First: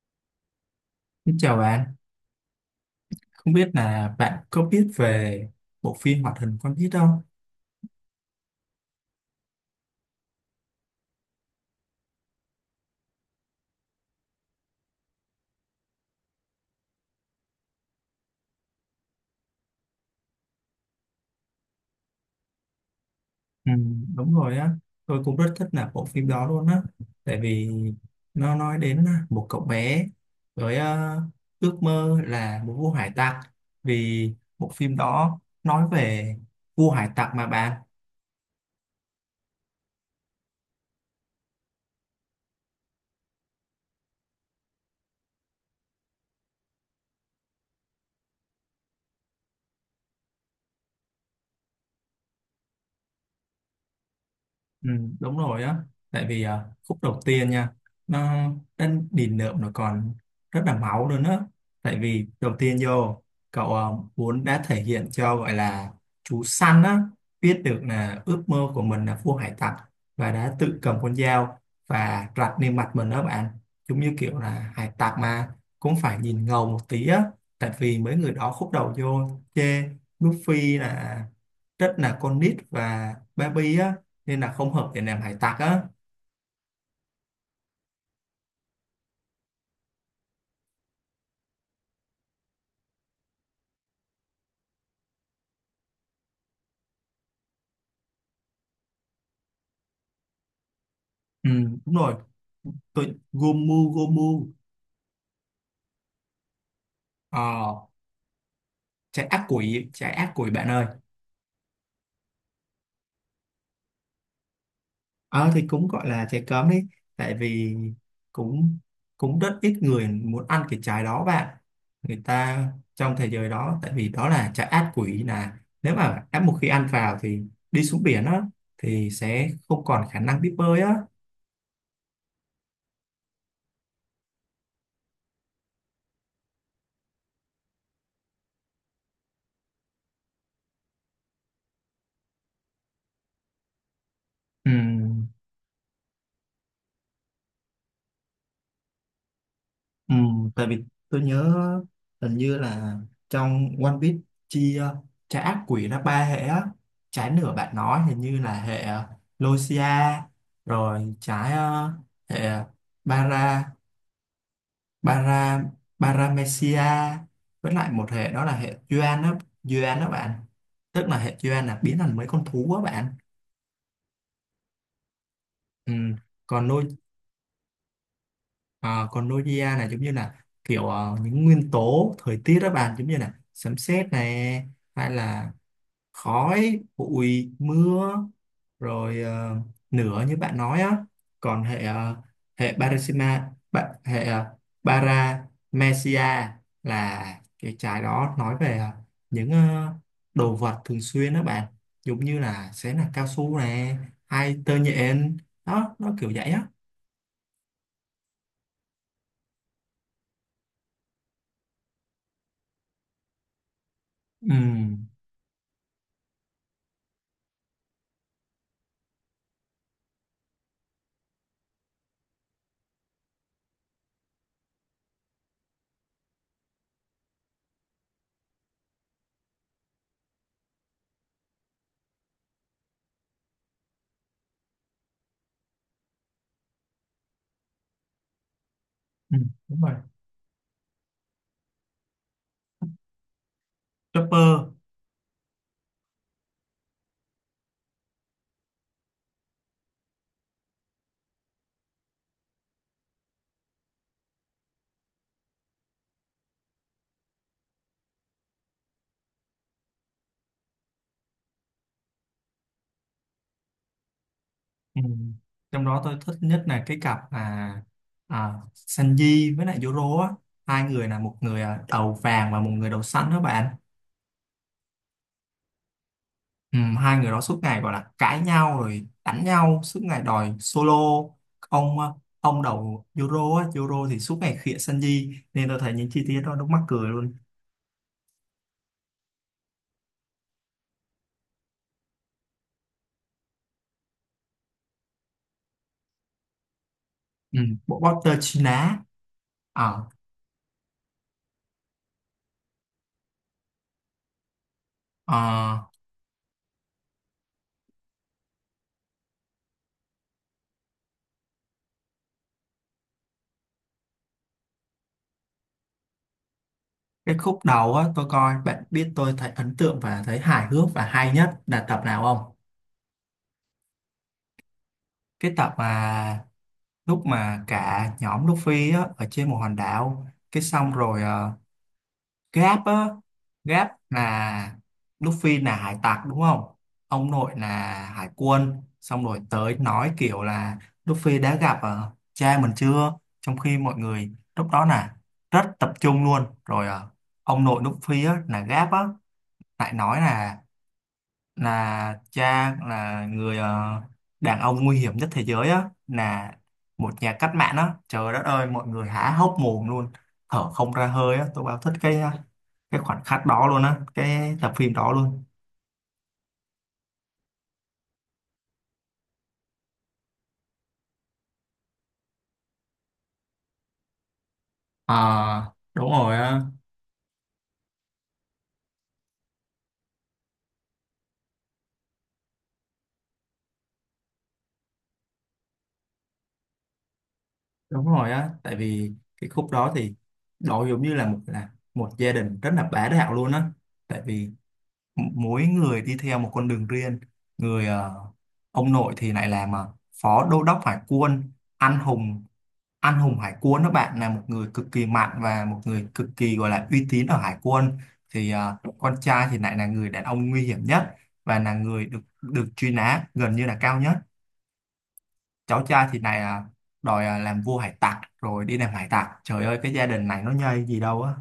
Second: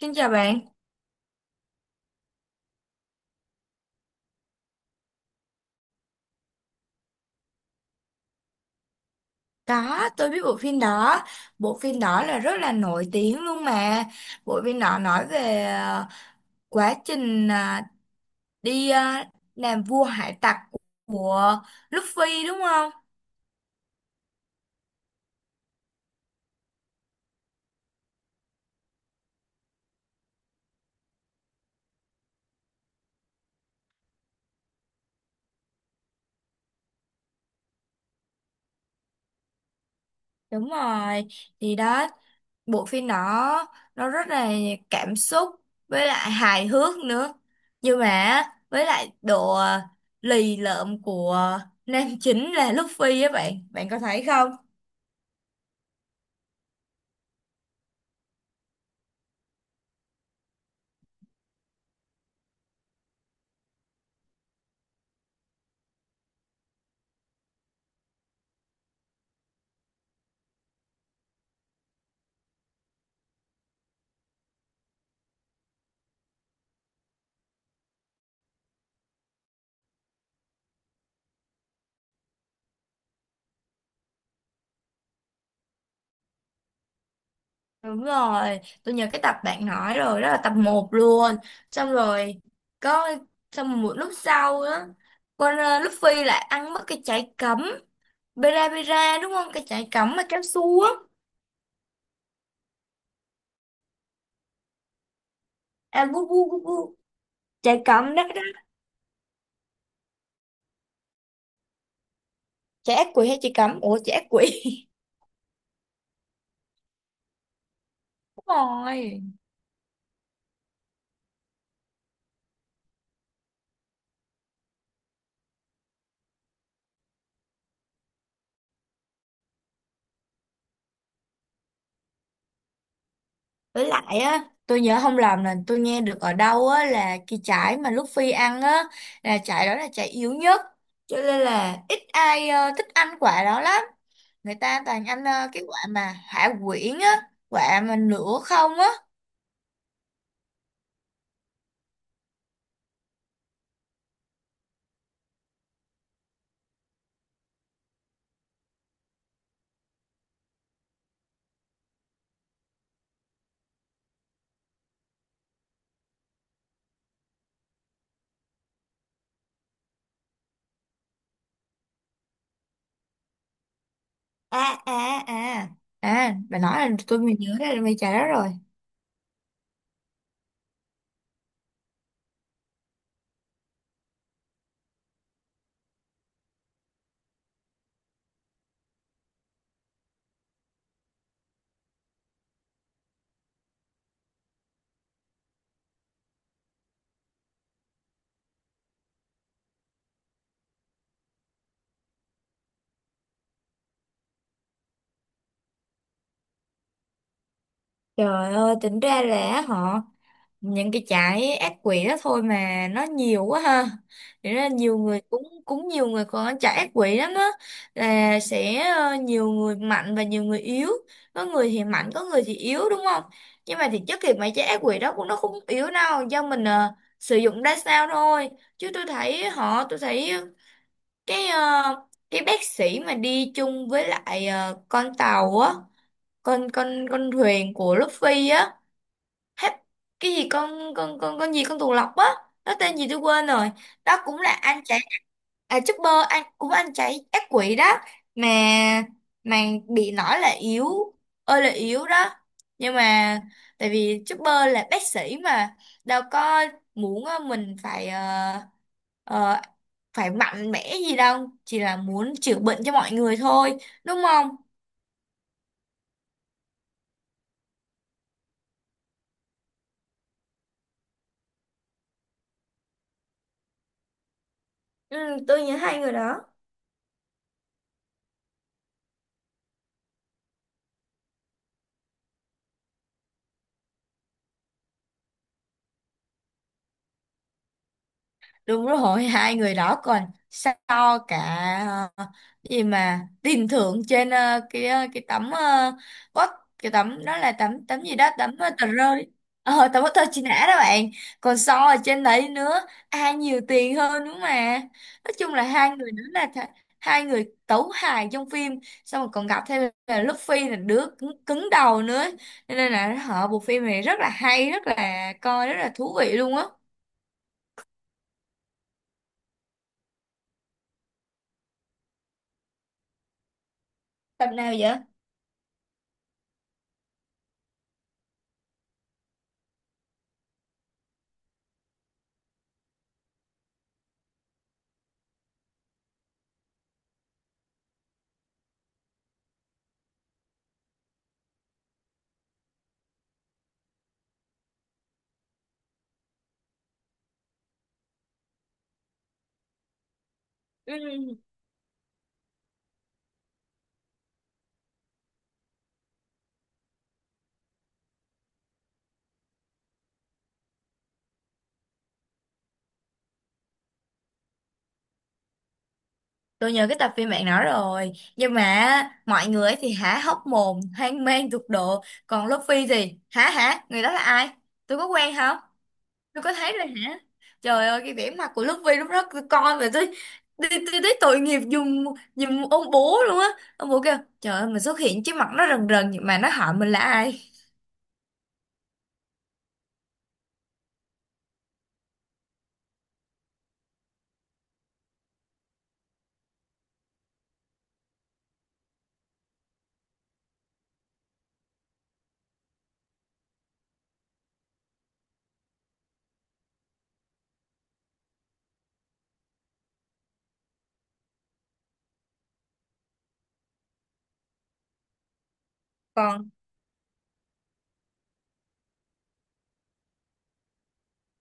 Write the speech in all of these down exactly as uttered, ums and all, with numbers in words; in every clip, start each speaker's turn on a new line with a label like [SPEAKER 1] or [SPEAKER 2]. [SPEAKER 1] Xin chào bạn.
[SPEAKER 2] Xin chào bạn, không biết là bạn có biết về bộ phim hoạt hình One Piece không?
[SPEAKER 1] Có, tôi biết bộ phim đó. Bộ phim đó là rất là nổi tiếng luôn mà. Bộ phim đó nói về ờ, quá trình ờ, đi ờ, làm vua hải tặc của Luffy đúng không?
[SPEAKER 2] Ừ, đúng rồi á, tôi cũng rất thích là bộ phim đó luôn á, tại vì nó nói đến à, một cậu bé với ờ, ước mơ là một vua hải tặc, vì bộ phim đó nói về vua hải tặc mà bạn.
[SPEAKER 1] Đúng rồi. Thì đó, bộ phim đó nó rất là cảm xúc với lại hài hước nữa. Nhưng mà với lại độ ờ, lì lợm của nam chính là Luffy á bạn. Bạn có thấy không?
[SPEAKER 2] Ừ, đúng rồi á, tại vì à, khúc đầu tiên nha, nó đến đỉnh nợ nó còn rất là máu luôn á, tại vì đầu tiên vô cậu à, muốn đã thể hiện cho gọi là chú săn á biết được là ước mơ của mình là vua hải tặc, và đã tự cầm con dao và rạch lên mặt mình đó bạn, giống như kiểu là hải tặc mà cũng phải nhìn ngầu một tí á, tại vì mấy người đó khúc đầu vô chê Luffy là rất là con nít và baby á, nên là không hợp để làm hải tặc á.
[SPEAKER 1] Đúng rồi, tôi nhớ cái tập bạn nói rồi, đó là tập một luôn. Xong rồi, có xong một lúc sau đó, con ờ, Luffy lại ăn mất cái trái cấm. Bera Bera đúng không? Cái trái cấm mà kéo xuống.
[SPEAKER 2] Ừ, đúng rồi, tôi Gomu Gomu.
[SPEAKER 1] À, bu bu bu bu. Trái
[SPEAKER 2] ờ,
[SPEAKER 1] cấm đó đó.
[SPEAKER 2] Trái ác quỷ, trái ác quỷ bạn ơi.
[SPEAKER 1] Trái ác quỷ hay trái cấm? Ủa, trái ác quỷ.
[SPEAKER 2] Ờ thì cũng gọi là trái cấm đi, tại vì
[SPEAKER 1] Đúng
[SPEAKER 2] cũng
[SPEAKER 1] rồi.
[SPEAKER 2] cũng rất ít người muốn ăn cái trái đó bạn, người ta trong thế giới đó, tại vì đó là trái ác quỷ, là nếu mà đã một khi ăn vào thì đi xuống biển á thì sẽ không còn khả năng biết bơi á.
[SPEAKER 1] Với lại á, tôi nhớ không lầm là tôi nghe được ở đâu á là cái trái mà Luffy ăn á, là trái đó là trái yếu nhất. Cho nên là ít ai ờ, thích ăn quả đó lắm, người
[SPEAKER 2] Ừ,
[SPEAKER 1] ta toàn ăn ờ, cái quả mà hả quyển á, quả mà nửa không á.
[SPEAKER 2] Ừ, tại vì tôi nhớ hình như là trong One Piece chia trái ác quỷ ra ba hệ á. Trái nửa bạn nói hình như là hệ ờ, Lucia, rồi trái ờ, hệ ờ, Bara Bara, Paramecia, với lại một hệ đó là hệ Yuan đó, Yuan đó bạn, tức là hệ Yuan là biến thành mấy con thú á bạn.
[SPEAKER 1] à à à
[SPEAKER 2] Ừ,
[SPEAKER 1] à bà
[SPEAKER 2] còn nuôi.
[SPEAKER 1] nói là tôi mới nhớ ra là mày trả đó rồi.
[SPEAKER 2] Ờ, còn Nokia là giống như là kiểu ờ, những nguyên tố thời tiết đó bạn, giống như là sấm sét này hay là khói bụi mưa, rồi ờ, lửa như bạn nói á. Còn hệ ờ, hệ Parasima ba- hệ ờ, Paramecia là cái trái đó nói về ờ, những ờ, đồ vật thường xuyên đó bạn, giống như là sẽ là cao su này hay tơ nhện đó, nó kiểu vậy á.
[SPEAKER 1] Trời ơi, tính ra là họ những cái trái ác quỷ đó thôi mà nó nhiều quá ha. Thế
[SPEAKER 2] Ừ,
[SPEAKER 1] ra nhiều người cũng cũng nhiều người còn trái ác quỷ lắm á, là sẽ ờ, nhiều người mạnh và nhiều người yếu. Có người thì mạnh, có người thì yếu đúng không? Nhưng mà thì chất thì mấy trái ác quỷ đó cũng nó không yếu đâu, do mình ờ, sử dụng ra sao thôi. Chứ tôi thấy họ tôi thấy cái ờ, cái bác sĩ mà đi chung với lại ờ, con tàu á, con con con thuyền của Luffy á,
[SPEAKER 2] ừ,
[SPEAKER 1] hết
[SPEAKER 2] đúng rồi.
[SPEAKER 1] cái gì, con con con con gì, con tuần lộc á, nó tên gì tôi quên rồi. Đó cũng là
[SPEAKER 2] Chopper.
[SPEAKER 1] anh chạy. À, Chopper anh cũng anh chạy ác quỷ đó, mà mà bị nói là yếu, ơi là yếu đó. Nhưng mà tại vì Chopper là bác sĩ mà, đâu có muốn ờ, mình phải ờ, ờ, phải mạnh mẽ gì đâu, chỉ là muốn chữa bệnh cho mọi người thôi đúng không?
[SPEAKER 2] Ừ. Trong đó tôi thích nhất là cái cặp là à, Sanji với lại Zoro á, hai người là một người à, đầu vàng và một người đầu xanh đó bạn.
[SPEAKER 1] Ừ, tôi nhớ hai người đó.
[SPEAKER 2] Ừ, hai người đó suốt ngày gọi là cãi nhau rồi đánh nhau suốt ngày đòi solo. ông à, ông đầu Zoro á, Zoro thì suốt ngày khịa Sanji nên tôi thấy những chi tiết đó nó mắc cười luôn.
[SPEAKER 1] Đúng rồi. Hai người đó còn so cả ờ, cái gì mà tiền thưởng trên ờ, cái ờ, cái tấm uh, quất, cái tấm đó là
[SPEAKER 2] Ừ,
[SPEAKER 1] tấm tấm
[SPEAKER 2] bộ
[SPEAKER 1] gì
[SPEAKER 2] bóc
[SPEAKER 1] đó
[SPEAKER 2] tơ
[SPEAKER 1] tấm
[SPEAKER 2] chi
[SPEAKER 1] ờ, tờ
[SPEAKER 2] lá.
[SPEAKER 1] rơi, ờ tấm
[SPEAKER 2] Ờ,
[SPEAKER 1] tờ chi nã đó bạn. Còn so ở trên đấy nữa, ai nhiều tiền hơn nữa mà. Nói chung là hai
[SPEAKER 2] ờ,
[SPEAKER 1] người đó là th- hai người tấu hài trong phim. Xong rồi còn gặp thêm là Luffy là đứa cứng, cứng đầu nữa. Cho nên là họ bộ phim này rất là hay, rất là coi rất là thú vị luôn á.
[SPEAKER 2] cái khúc đầu á tôi coi, bạn biết tôi thấy ấn tượng và thấy hài hước và hay nhất là tập nào không?
[SPEAKER 1] Tập nào vậy?
[SPEAKER 2] Cái tập mà lúc mà cả nhóm Luffy á, ở trên một hòn đảo, cái xong rồi ờ, Gap á, Gap là Luffy là hải tặc đúng không, ông nội là hải quân, xong rồi tới nói kiểu là Luffy đã gặp ờ, cha mình chưa, trong khi mọi người lúc đó là rất tập trung luôn, rồi ờ, ông nội Luffy á, là Gap á, lại nói là
[SPEAKER 1] Ừ.
[SPEAKER 2] là cha là người ờ, đàn ông nguy hiểm nhất thế giới á, là một nhà cách mạng á, trời đất ơi mọi người há hốc mồm luôn, thở không ra hơi á, tôi bao thích cái cái khoảnh khắc đó luôn á, cái tập phim đó luôn.
[SPEAKER 1] Tôi nhớ cái tập phim bạn nói rồi. Nhưng mà á, mọi người ấy thì há hốc mồm, hoang mang tột độ. Còn Luffy thì hả hả, người đó là ai? Tôi có quen không?
[SPEAKER 2] À, đúng rồi
[SPEAKER 1] Tôi có
[SPEAKER 2] á.
[SPEAKER 1] thấy rồi hả? Trời ơi cái vẻ mặt của Luffy lúc đó tôi coi về tôi. Tôi, tôi thấy tội nghiệp dùng dùng ông bố luôn á. Ông bố kêu trời ơi mình xuất hiện trước mặt nó rần rần nhưng mà nó hỏi mình là ai.
[SPEAKER 2] Đúng rồi á, tại vì cái khúc đó thì đó giống như là một là một gia đình rất là bá đạo luôn á, tại vì m- mỗi người đi theo một con đường riêng. Người ờ, ông nội thì lại làm ờ, phó đô đốc hải quân, anh hùng, anh hùng hải quân đó bạn, là một người cực kỳ mạnh và một người cực kỳ gọi là uy tín ở hải quân. Thì à, con trai thì lại là người đàn ông nguy hiểm nhất và là người được được truy nã gần như là cao nhất. Cháu trai thì lại
[SPEAKER 1] Còn
[SPEAKER 2] à, đòi à, làm vua hải tặc rồi đi làm hải tặc, trời ơi cái gia đình này nó nhây gì đâu á.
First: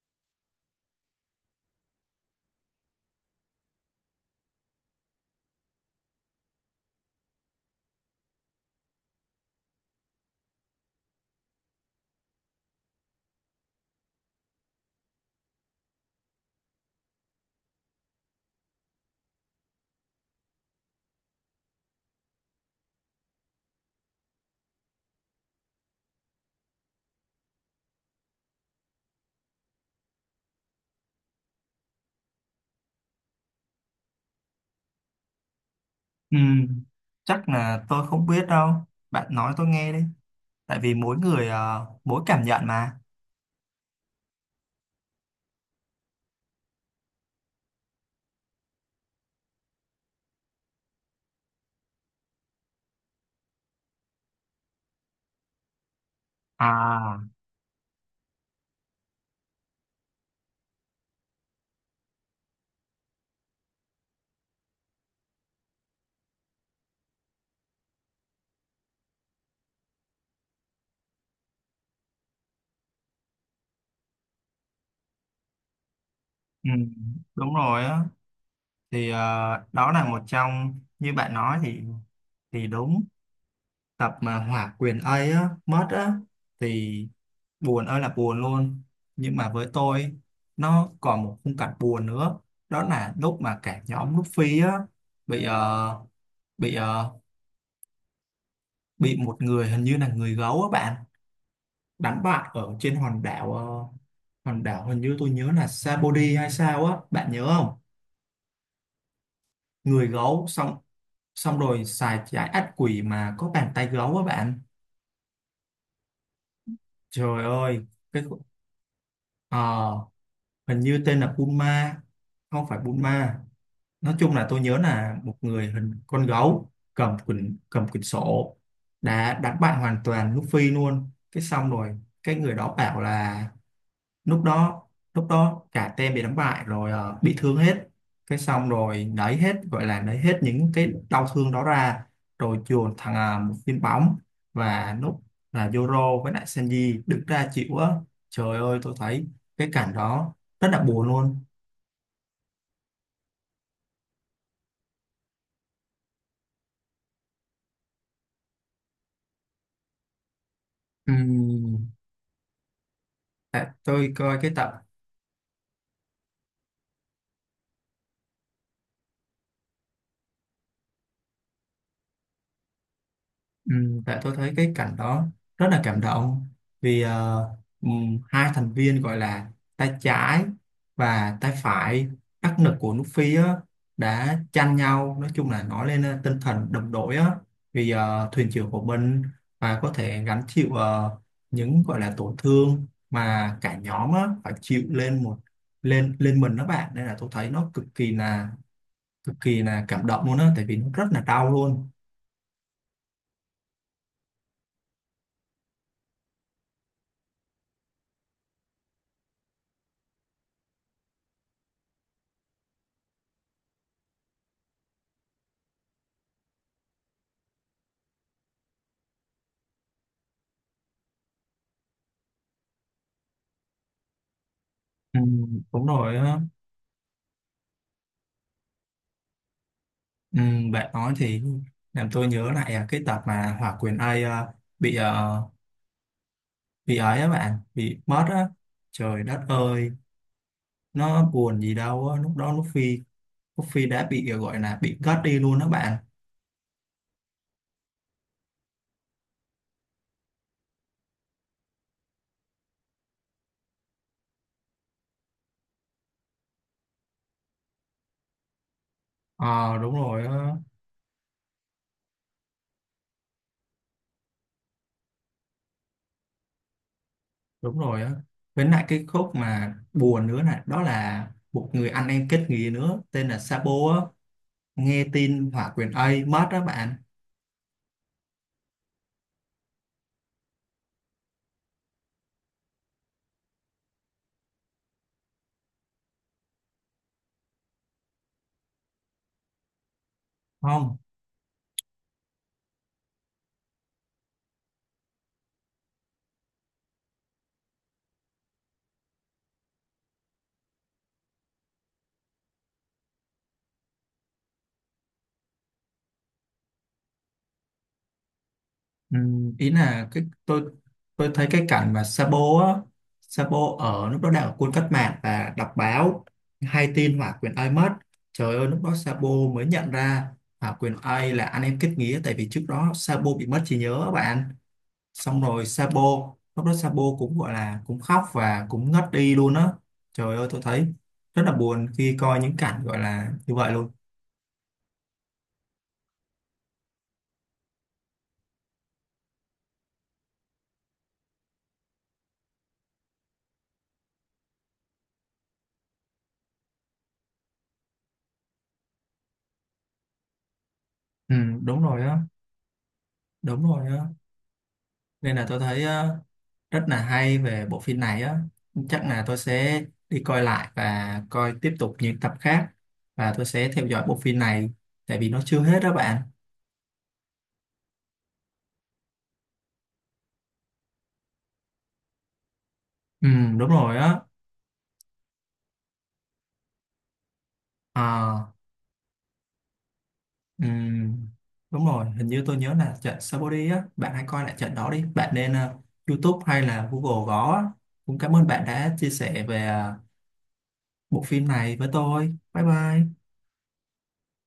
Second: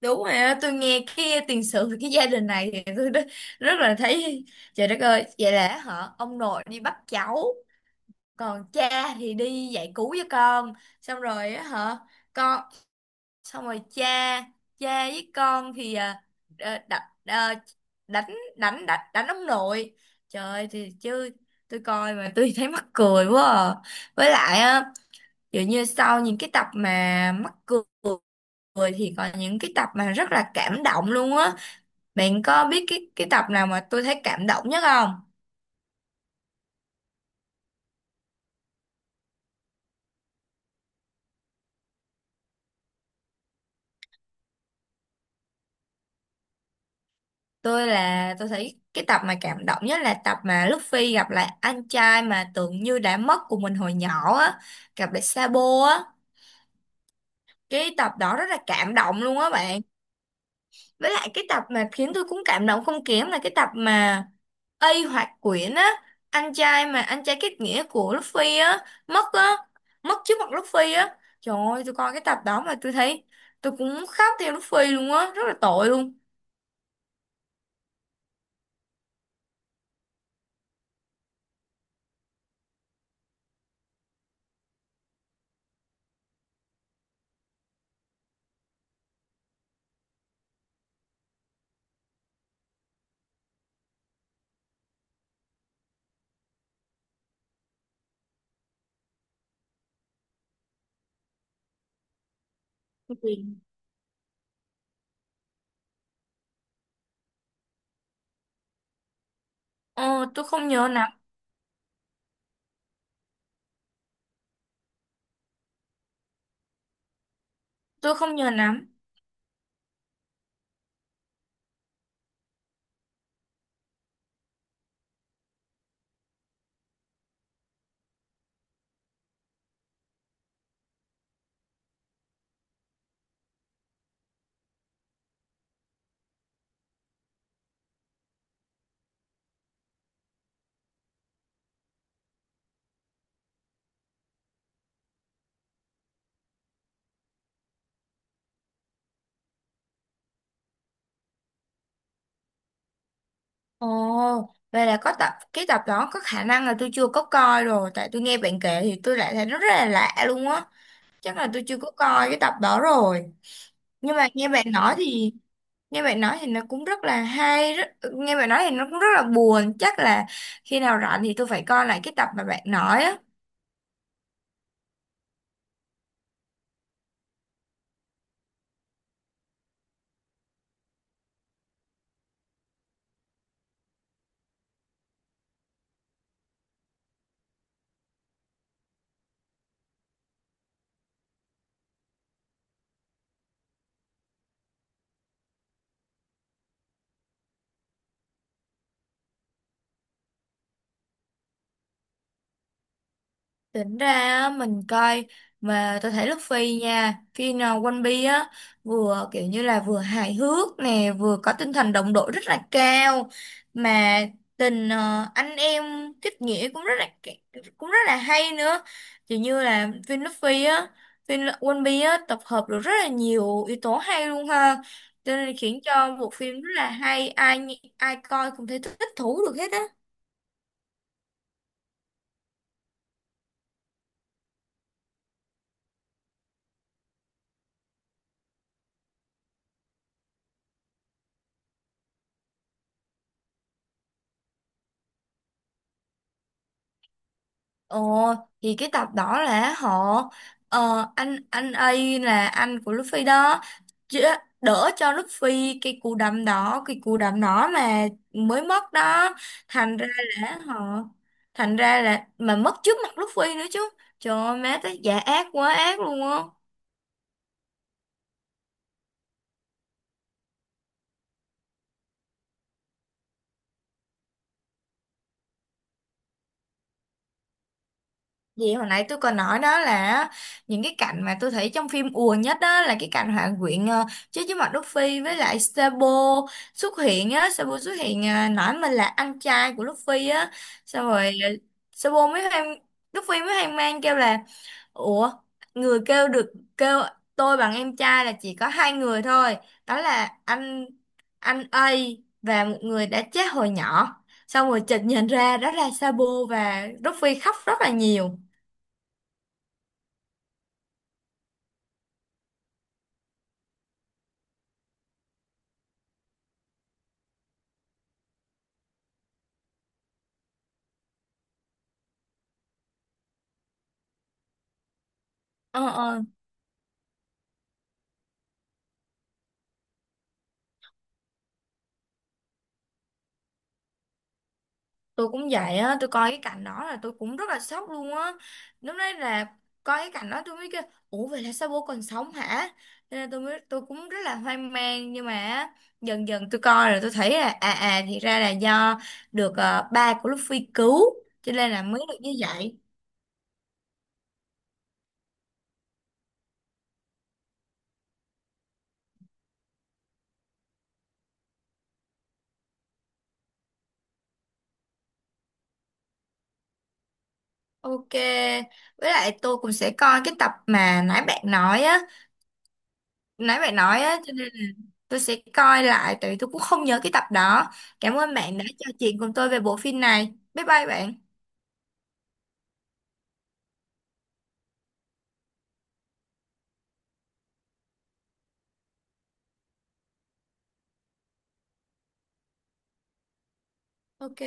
[SPEAKER 1] đúng rồi á, tôi nghe cái tiền sử về cái gia đình này thì tôi rất, rất là thấy trời đất ơi, vậy là họ ông nội đi bắt cháu, còn cha thì đi dạy cứu với con. Xong rồi á hả, con, xong rồi cha, cha với con thì à, đ- đ- đ- đánh đánh đánh đánh ông nội. Trời ơi, thì chứ tôi coi mà tôi thấy mắc cười quá à. Với lại á, dường như sau những cái tập mà mắc cười cười thì còn những cái tập mà rất là cảm động luôn á. Bạn có biết cái cái tập nào mà tôi thấy cảm động nhất không?
[SPEAKER 2] Ừ, chắc là tôi không biết đâu, bạn nói tôi nghe đi, tại vì mỗi người à, mỗi cảm nhận mà.
[SPEAKER 1] Tôi là tôi thấy cái tập mà cảm động nhất là tập mà Luffy gặp lại anh trai mà tưởng như đã mất của mình hồi nhỏ á, gặp lại Sabo á.
[SPEAKER 2] À,
[SPEAKER 1] Cái tập đó rất là cảm động luôn á bạn. Với lại cái tập mà khiến tôi cũng cảm động không kém là cái tập mà a Hoạt Quyển á, anh trai mà anh trai kết nghĩa của Luffy á mất á, mất trước mặt Luffy á. Trời ơi tôi coi cái tập đó mà tôi thấy tôi cũng khóc theo Luffy luôn á, rất là tội luôn.
[SPEAKER 2] ừ, đúng rồi á, thì à, đó là một trong như bạn nói thì thì đúng, tập mà hỏa quyền ấy á, mất á, thì buồn ơi là buồn luôn. Nhưng mà với tôi nó còn một khung cảnh buồn nữa, đó là lúc mà cả nhóm Luffy á bị ờ, bị ờ, bị một người hình như là người gấu á bạn, đánh bại ở trên hòn
[SPEAKER 1] Cái
[SPEAKER 2] đảo ờ, hòn đảo hình như tôi nhớ là Sabody hay sao á, bạn nhớ không? Người
[SPEAKER 1] ờ tôi
[SPEAKER 2] gấu,
[SPEAKER 1] không
[SPEAKER 2] xong
[SPEAKER 1] nhớ lắm.
[SPEAKER 2] xong rồi xài trái ác quỷ mà có bàn tay gấu á bạn, trời ơi
[SPEAKER 1] Tôi
[SPEAKER 2] cái
[SPEAKER 1] không
[SPEAKER 2] khu-
[SPEAKER 1] nhớ lắm.
[SPEAKER 2] Ờ, hình như tên là Puma, không phải Puma, nói chung là tôi nhớ là một người hình con gấu cầm quyển, cầm quyển sổ, đã đánh bại hoàn toàn Luffy luôn. Cái xong rồi cái người đó bảo là lúc đó, lúc đó cả team bị đánh bại rồi, ờ, bị thương hết, cái xong rồi lấy hết gọi là lấy hết những cái đau thương đó ra, rồi chuồn thằng à, một viên bóng, và lúc là Zoro với lại Sanji đứng ra chịu á, trời ơi tôi thấy cái cảnh đó rất là buồn luôn.
[SPEAKER 1] Ồ, vậy là có tập cái tập đó có khả năng là tôi chưa có coi rồi, tại tôi nghe bạn kể thì tôi lại thấy rất là lạ luôn á. Chắc là tôi chưa có
[SPEAKER 2] Ừm,
[SPEAKER 1] coi cái tập đó rồi.
[SPEAKER 2] tại tôi
[SPEAKER 1] Nhưng mà
[SPEAKER 2] coi
[SPEAKER 1] nghe
[SPEAKER 2] cái
[SPEAKER 1] bạn
[SPEAKER 2] tập
[SPEAKER 1] nói thì nghe bạn nói thì nó cũng rất là hay, rất, nghe bạn nói thì nó cũng rất là buồn, chắc là khi nào rảnh thì tôi phải coi lại cái tập mà bạn nói á.
[SPEAKER 2] ừm, Tại tôi thấy cái cảnh đó rất là cảm động, vì ờ, ừm, hai thành viên gọi là tay trái và tay phải đắc lực của nước Phi á, đã tranh nhau, nói chung là nói lên ờ, tinh thần đồng đội á, vì ờ, thuyền trưởng của mình, và có thể gánh chịu ờ, những gọi là tổn thương mà cả nhóm á, phải chịu lên một, lên lên mình đó bạn, nên là tôi thấy nó cực kỳ là cực kỳ là cảm động luôn á, tại vì nó rất là đau luôn.
[SPEAKER 1] Tính ra á, mình coi mà tôi thấy Luffy nha, phim uh, One Piece á vừa kiểu như là vừa hài hước nè, vừa có tinh thần đồng đội rất là cao, mà tình ờ, anh em kết nghĩa cũng rất là cũng rất là hay nữa, chỉ như là phim Luffy á, phim One Piece á tập hợp được rất là nhiều yếu tố hay luôn ha,
[SPEAKER 2] Ừ,
[SPEAKER 1] cho nên khiến
[SPEAKER 2] đúng
[SPEAKER 1] cho
[SPEAKER 2] rồi
[SPEAKER 1] bộ
[SPEAKER 2] á.
[SPEAKER 1] phim rất là hay, ai ai coi cũng thấy thích thú được hết á.
[SPEAKER 2] Ừ, bạn nói thì làm tôi nhớ lại à, cái tập mà Hòa Quyền Ây à, bị à, bị ấy á bạn, bị mất á, trời đất ơi nó buồn gì đâu á, lúc đó lúc Phi, lúc Phi đã bị à, gọi là bị cất đi luôn đó bạn.
[SPEAKER 1] Ồ, thì cái tập đó là họ ờ, anh anh ấy là anh của Luffy đó chứ, đỡ cho Luffy cái cú đấm đó, cái cú đấm đó mà mới mất đó.
[SPEAKER 2] Ờ đúng
[SPEAKER 1] thành ra
[SPEAKER 2] rồi á,
[SPEAKER 1] là họ thành ra là mà mất trước mặt Luffy nữa chứ. Trời ơi má tới giả ác quá ác luôn á.
[SPEAKER 2] đúng rồi á với lại cái khúc mà buồn nữa này đó là một người anh em kết nghĩa nữa tên là Sabo á, nghe tin Hòa Quyền Ây mất đó bạn.
[SPEAKER 1] Vậy hồi nãy tôi còn nói đó là những cái cảnh mà tôi thấy trong phim ùa nhất đó là cái cảnh Hoàng Quyện ờ, chơi với Mạc Đức Phi, với lại Sabo xuất hiện á, Sabo xuất hiện ờ, nói mình là anh trai của Đức Phi á,
[SPEAKER 2] Không,
[SPEAKER 1] xong rồi ờ, Sabo mới hoang, Đức Phi mới hoang mang kêu là ủa, người kêu được kêu tôi bằng em trai là chỉ có hai người thôi, đó là anh anh A và một người đã chết hồi nhỏ. Xong rồi chợt nhận ra đó là Sabo và Đức Phi khóc rất là nhiều.
[SPEAKER 2] ừ, ý là cái tôi tôi thấy cái cảnh mà Sabo á, Sabo ở lúc đó đang ở quân cách mạng và đọc báo, hay tin Hòa Quyền Ai mất, trời ơi lúc đó Sabo mới nhận ra Hòa Quyền Ai là anh em kết nghĩa, tại vì trước đó Sabo bị mất trí nhớ á bạn. Xong rồi
[SPEAKER 1] Ờ,
[SPEAKER 2] Sabo,
[SPEAKER 1] ờ,
[SPEAKER 2] lúc đó Sabo cũng gọi là cũng khóc và cũng ngất đi luôn á, trời ơi tôi thấy rất là buồn khi coi những cảnh gọi là như vậy luôn.
[SPEAKER 1] tôi cũng vậy á, tôi coi cái cảnh đó là tôi cũng rất là sốc luôn á. Lúc đấy là coi cái cảnh đó tôi mới kêu, ủa vậy là sao bố còn sống hả? Cho nên tôi mới, tôi cũng rất là hoang mang, nhưng mà á, dần dần tôi coi rồi tôi thấy là à à thì ra là do được ờ, ba của Luffy cứu
[SPEAKER 2] Ừ,
[SPEAKER 1] cho nên là
[SPEAKER 2] đúng
[SPEAKER 1] mới
[SPEAKER 2] rồi
[SPEAKER 1] được
[SPEAKER 2] á,
[SPEAKER 1] như vậy.
[SPEAKER 2] đúng rồi á nên là tôi thấy rất là hay về bộ phim này á. Chắc là tôi sẽ đi coi lại và coi tiếp tục những tập khác, và tôi sẽ theo dõi bộ phim này, tại vì nó chưa hết đó bạn.
[SPEAKER 1] Ok, với lại tôi cũng sẽ coi cái tập mà nãy bạn nói á,
[SPEAKER 2] Ừ,
[SPEAKER 1] nãy
[SPEAKER 2] đúng
[SPEAKER 1] bạn
[SPEAKER 2] rồi
[SPEAKER 1] nói á
[SPEAKER 2] á.
[SPEAKER 1] cho nên là tôi sẽ coi lại tại vì tôi cũng không nhớ cái tập đó. Cảm ơn
[SPEAKER 2] à,
[SPEAKER 1] bạn đã trò chuyện cùng tôi về bộ phim này, bye bye bạn.
[SPEAKER 2] ừ, Đúng rồi, hình như tôi nhớ là trận Saudi á bạn, hãy coi lại trận đó đi bạn, nên ờ, YouTube hay là Google gõ á. Cũng cảm ơn bạn đã chia sẻ về ờ, bộ phim này với tôi, bye bye.
[SPEAKER 1] Ok.